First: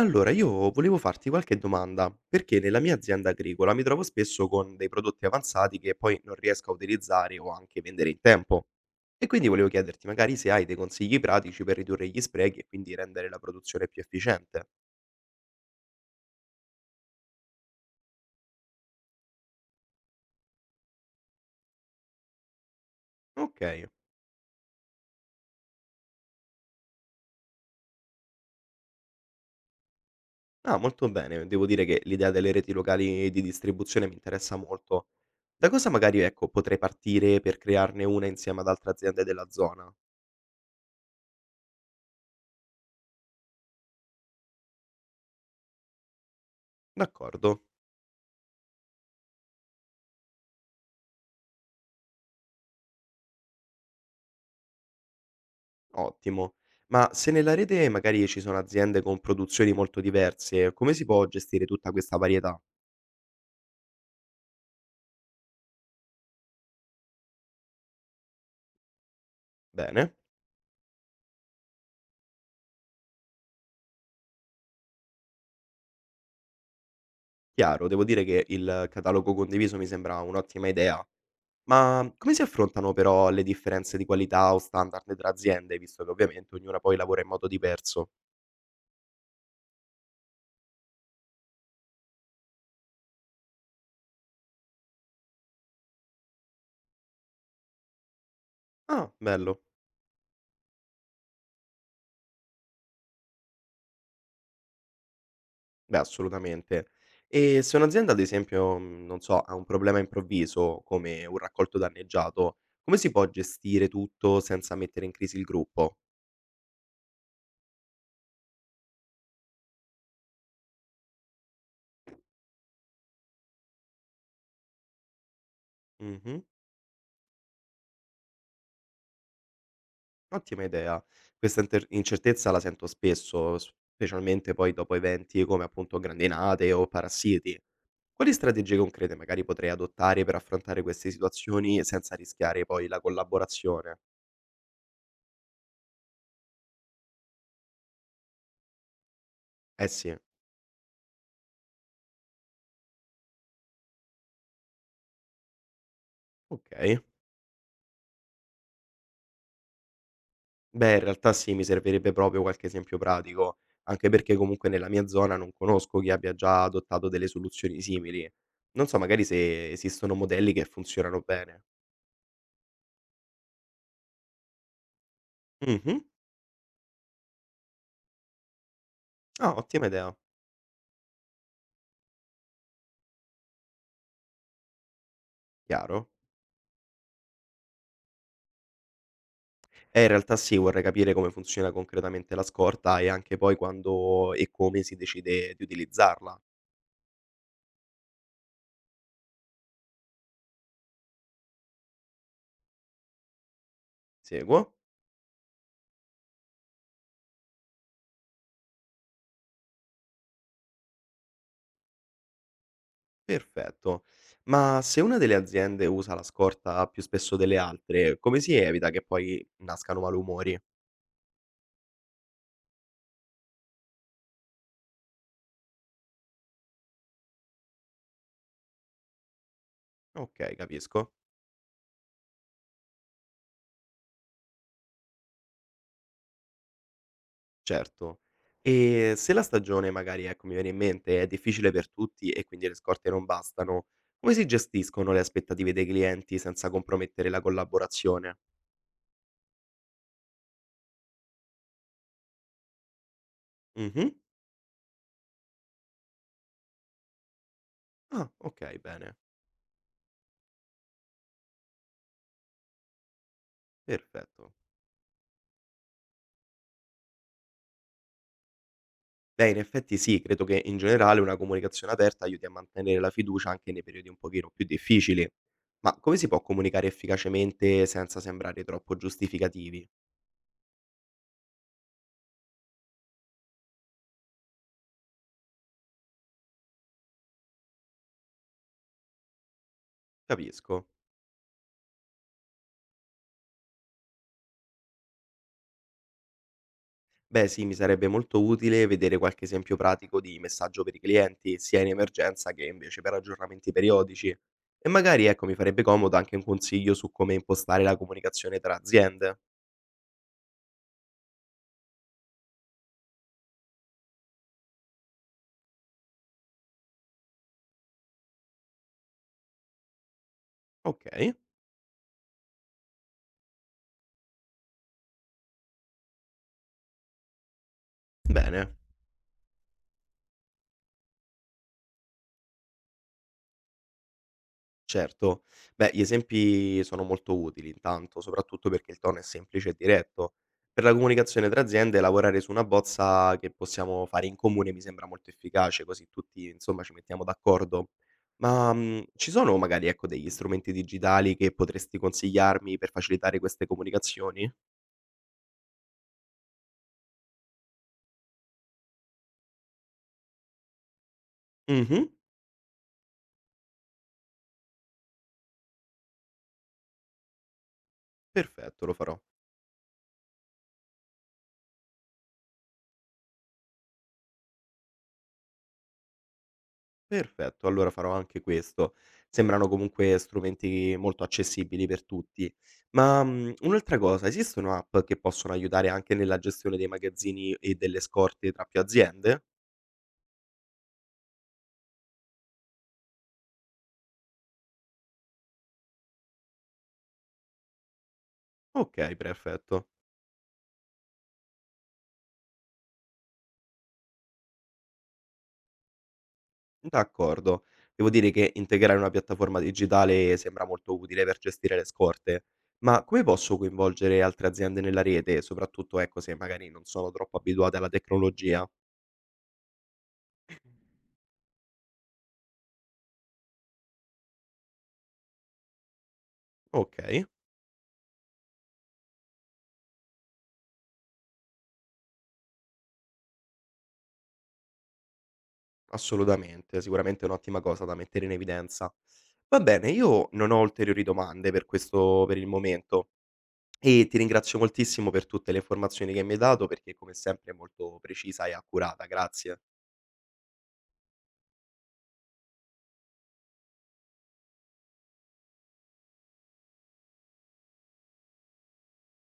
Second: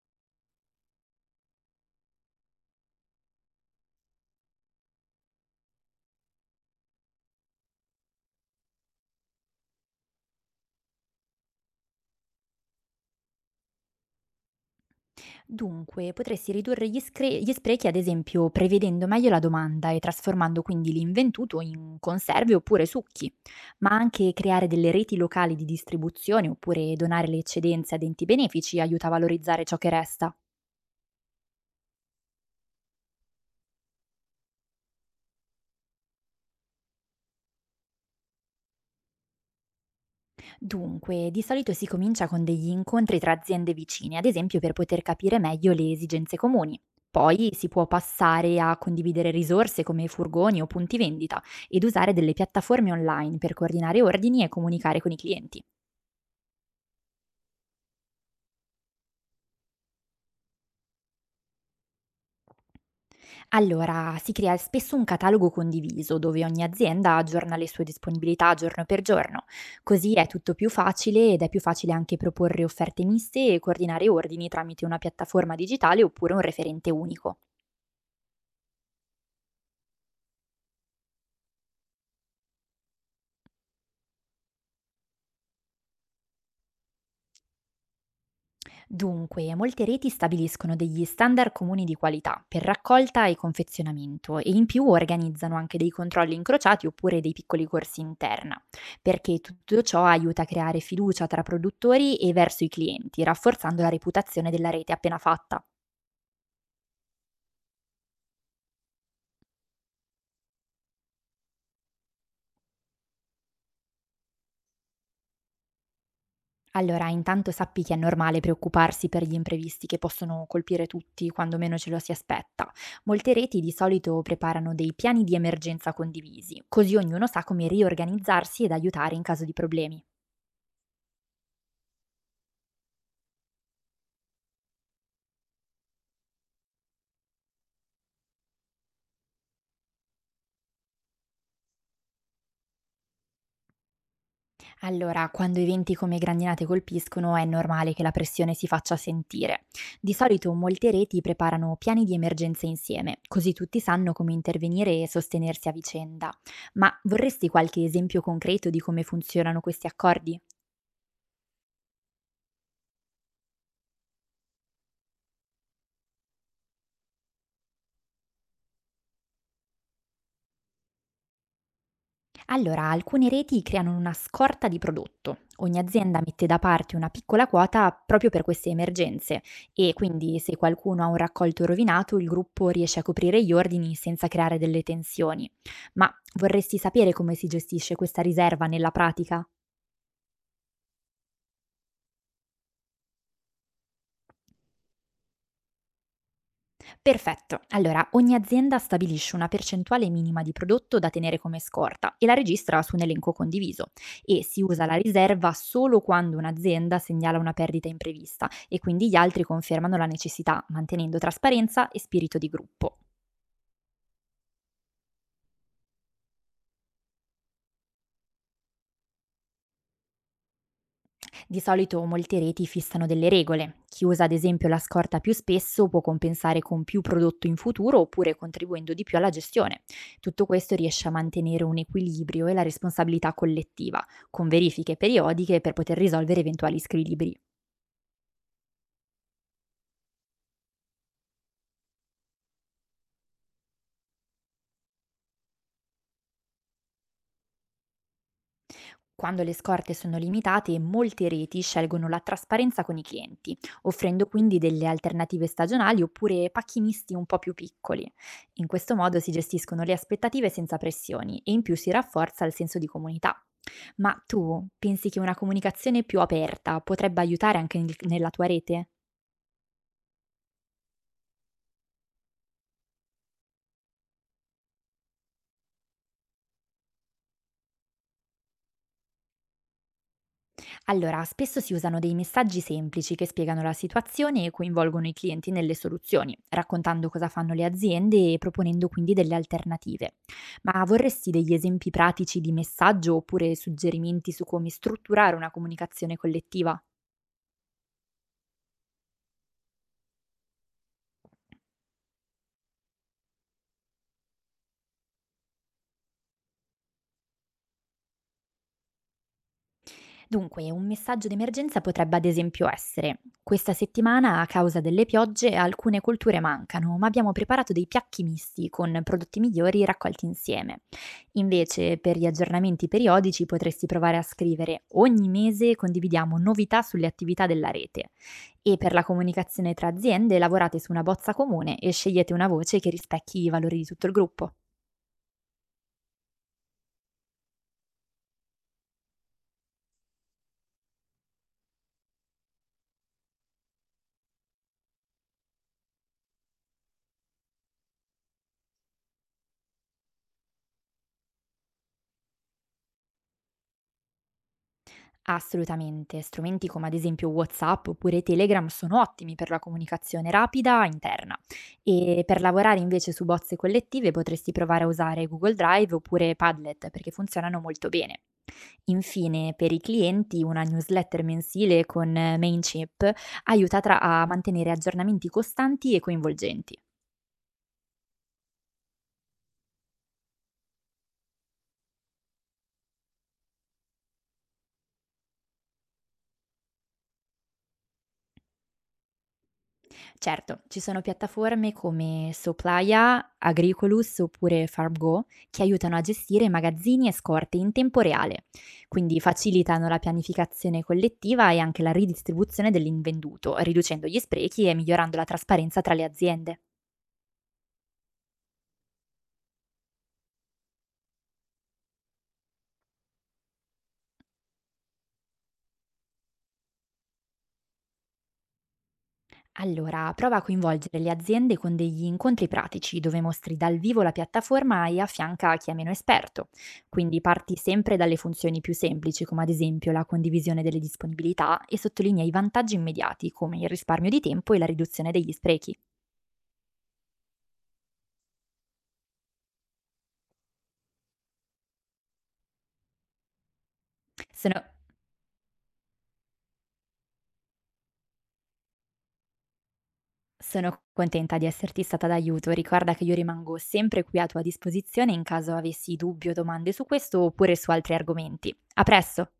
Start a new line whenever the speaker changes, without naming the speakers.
Allora, io volevo farti qualche domanda, perché nella mia azienda agricola mi trovo spesso con dei prodotti avanzati che poi non riesco a utilizzare o anche vendere in tempo. E quindi volevo chiederti magari se hai dei consigli pratici per ridurre gli sprechi e quindi rendere la produzione più efficiente.
Dunque, potresti ridurre gli sprechi, ad esempio, prevedendo meglio la domanda e trasformando quindi l'inventuto in conserve oppure succhi,
Ok,
ma anche creare delle reti locali di distribuzione oppure donare le eccedenze ad enti benefici aiuta a valorizzare ciò che resta.
ah, molto bene, devo dire che l'idea delle reti locali di distribuzione mi interessa molto. Da cosa magari, ecco, potrei partire per crearne una insieme ad altre aziende della zona?
Dunque, di solito si comincia con degli incontri tra aziende vicine, ad esempio per poter capire meglio le esigenze comuni. Poi
D'accordo.
si può passare a condividere risorse come furgoni o punti vendita ed usare delle piattaforme online per coordinare ordini e comunicare con i clienti.
Ottimo. Ma se nella rete magari ci sono aziende con produzioni molto diverse, come si può gestire tutta questa varietà?
Allora, si crea spesso un catalogo condiviso dove ogni azienda aggiorna le sue disponibilità giorno per giorno. Così
Bene,
è tutto più facile ed è più facile anche proporre offerte miste e coordinare ordini tramite una piattaforma digitale oppure un referente unico.
chiaro, devo dire che il catalogo condiviso mi sembra un'ottima idea. Ma come si affrontano però le differenze di qualità o standard tra aziende, visto che ovviamente ognuna poi lavora in modo diverso?
Dunque, molte reti stabiliscono degli standard comuni di qualità per raccolta e confezionamento e in più organizzano anche dei controlli incrociati oppure dei piccoli corsi interna,
Ah,
perché
bello.
tutto ciò aiuta a creare fiducia tra produttori e verso i clienti, rafforzando la reputazione della rete appena fatta.
Beh, assolutamente. E se un'azienda, ad esempio, non so, ha un problema improvviso, come un raccolto danneggiato, come si può gestire tutto senza mettere in crisi il gruppo?
Allora, intanto sappi che è normale preoccuparsi per gli imprevisti che possono colpire tutti quando meno ce lo si aspetta. Molte reti di solito preparano dei piani di emergenza
Mh-mh.
condivisi, così ognuno sa come riorganizzarsi ed aiutare in caso di problemi.
Ottima idea. Questa inter incertezza la sento spesso, specialmente poi dopo eventi come appunto grandinate o parassiti. Quali strategie concrete magari potrei adottare per affrontare queste situazioni senza rischiare poi la collaborazione?
Allora, quando eventi come grandinate colpiscono, è normale che la pressione si faccia sentire.
Eh
Di
sì,
solito molte reti preparano piani di emergenza insieme, così tutti sanno come intervenire e sostenersi a vicenda. Ma
okay.
vorresti qualche esempio concreto di come funzionano questi accordi?
Beh, in realtà sì, mi servirebbe proprio qualche esempio pratico, anche perché comunque nella mia zona non conosco chi abbia già adottato delle soluzioni simili. Non so magari se esistono modelli che funzionano bene.
Allora, alcune reti creano una scorta di prodotto. Ogni
Mh-mh.
azienda mette da parte una piccola quota proprio per queste emergenze,
Ah, ottima
e
idea.
quindi se qualcuno ha un raccolto rovinato, il gruppo riesce a coprire gli ordini senza creare delle tensioni.
Chiaro.
Ma vorresti sapere come si gestisce questa riserva nella pratica?
In realtà sì, vorrei capire come funziona concretamente la scorta e anche poi quando e come si decide di utilizzarla.
Perfetto. Allora, ogni azienda stabilisce una percentuale minima di prodotto da tenere come scorta e la registra su un elenco condiviso, e si
Seguo?
usa la riserva solo quando un'azienda segnala una perdita imprevista e quindi gli altri confermano la necessità, mantenendo trasparenza e spirito di gruppo.
Perfetto. Ma se una delle aziende usa la scorta più spesso delle altre, come si evita che poi nascano malumori?
Di solito molti reti fissano delle regole. Chi usa ad esempio la scorta più spesso può compensare con più prodotto in futuro oppure contribuendo di più alla gestione. Tutto
Ok,
questo riesce a
capisco.
mantenere un equilibrio e la responsabilità collettiva, con verifiche periodiche per poter risolvere eventuali squilibri.
Certo. E se la stagione magari, ecco, mi viene in mente, è difficile per tutti e quindi le scorte non bastano, come si gestiscono le aspettative dei clienti senza compromettere la collaborazione?
Quando le scorte sono limitate, molte reti scelgono la trasparenza con i clienti,
Mhm.
offrendo quindi delle alternative stagionali oppure pacchinisti un po' più piccoli.
Ah,
In
ok,
questo
bene.
modo si gestiscono le aspettative senza pressioni e in più si rafforza il senso di comunità. Ma
Perfetto.
tu pensi che una comunicazione più aperta potrebbe aiutare anche nella tua rete?
Beh, in effetti sì, credo che in generale una comunicazione aperta aiuti a mantenere la fiducia anche nei periodi un pochino più difficili. Ma come si può comunicare efficacemente senza sembrare troppo giustificativi?
Allora, spesso si usano dei messaggi semplici che spiegano la situazione e coinvolgono i clienti nelle soluzioni, raccontando cosa fanno le aziende e proponendo quindi delle alternative. Ma
Capisco.
vorresti degli esempi pratici di messaggio oppure suggerimenti su come strutturare una comunicazione collettiva?
Beh, sì, mi sarebbe molto utile vedere qualche esempio pratico di messaggio per i clienti, sia in emergenza che invece per aggiornamenti periodici. E magari, ecco, mi farebbe comodo anche un consiglio su come impostare la comunicazione tra aziende.
Dunque, un messaggio d'emergenza potrebbe ad esempio essere: questa settimana a causa delle piogge alcune colture mancano, ma abbiamo preparato dei piacchi misti con prodotti migliori raccolti insieme.
Ok,
Invece, per gli aggiornamenti periodici potresti provare a scrivere ogni mese: condividiamo novità sulle attività della rete.
bene.
E per la comunicazione tra aziende lavorate su una bozza comune e scegliete una voce che rispecchi i valori di tutto il gruppo.
Certo. Beh, gli esempi sono molto utili intanto, soprattutto perché il tono è semplice e diretto. Per la comunicazione tra aziende, lavorare su una bozza che possiamo fare in comune mi sembra molto efficace, così tutti, insomma, ci mettiamo d'accordo. Ma, ci sono magari, ecco, degli strumenti digitali che potresti consigliarmi per facilitare queste comunicazioni?
Assolutamente, strumenti come ad esempio WhatsApp oppure Telegram sono ottimi per la comunicazione rapida interna,
Mh-mh,
e per lavorare invece su bozze collettive potresti provare a usare Google Drive oppure Padlet, perché funzionano molto bene.
perfetto, lo farò.
Infine, per i clienti, una newsletter mensile con Mailchimp aiuta a mantenere aggiornamenti costanti e coinvolgenti.
Perfetto, allora farò anche questo. Sembrano comunque strumenti molto accessibili per tutti. Ma, un'altra cosa, esistono app che possono aiutare anche nella gestione dei magazzini e delle scorte tra più aziende?
Certo, ci sono piattaforme come Soplaya, Agricolus oppure FarmGo che aiutano a gestire magazzini e scorte in tempo reale,
Okay,
quindi
perfetto.
facilitano la pianificazione collettiva e anche la ridistribuzione dell'invenduto, riducendo gli sprechi e migliorando la trasparenza tra le aziende.
D'accordo. Devo dire che integrare una piattaforma digitale sembra molto utile per gestire le scorte, ma come posso coinvolgere altre aziende nella rete, soprattutto, ecco, se magari non sono troppo abituate alla tecnologia?
Allora, prova a coinvolgere le aziende con degli incontri pratici dove mostri dal vivo la piattaforma e affianca chi è meno esperto. Quindi
Okay.
parti sempre dalle funzioni più semplici, come ad esempio la condivisione delle disponibilità, e sottolinea i vantaggi immediati, come il risparmio di tempo e la riduzione degli sprechi.
Assolutamente, sicuramente è un'ottima cosa da mettere in evidenza. Va bene, io non ho ulteriori domande per questo per il momento e ti ringrazio
Sono,
moltissimo per tutte le informazioni che mi hai dato perché come sempre è molto precisa e accurata. Grazie.
Sono contenta di esserti stata d'aiuto. Ricorda che io rimango sempre qui a tua disposizione in caso avessi dubbi o domande su questo oppure su altri argomenti. A presto!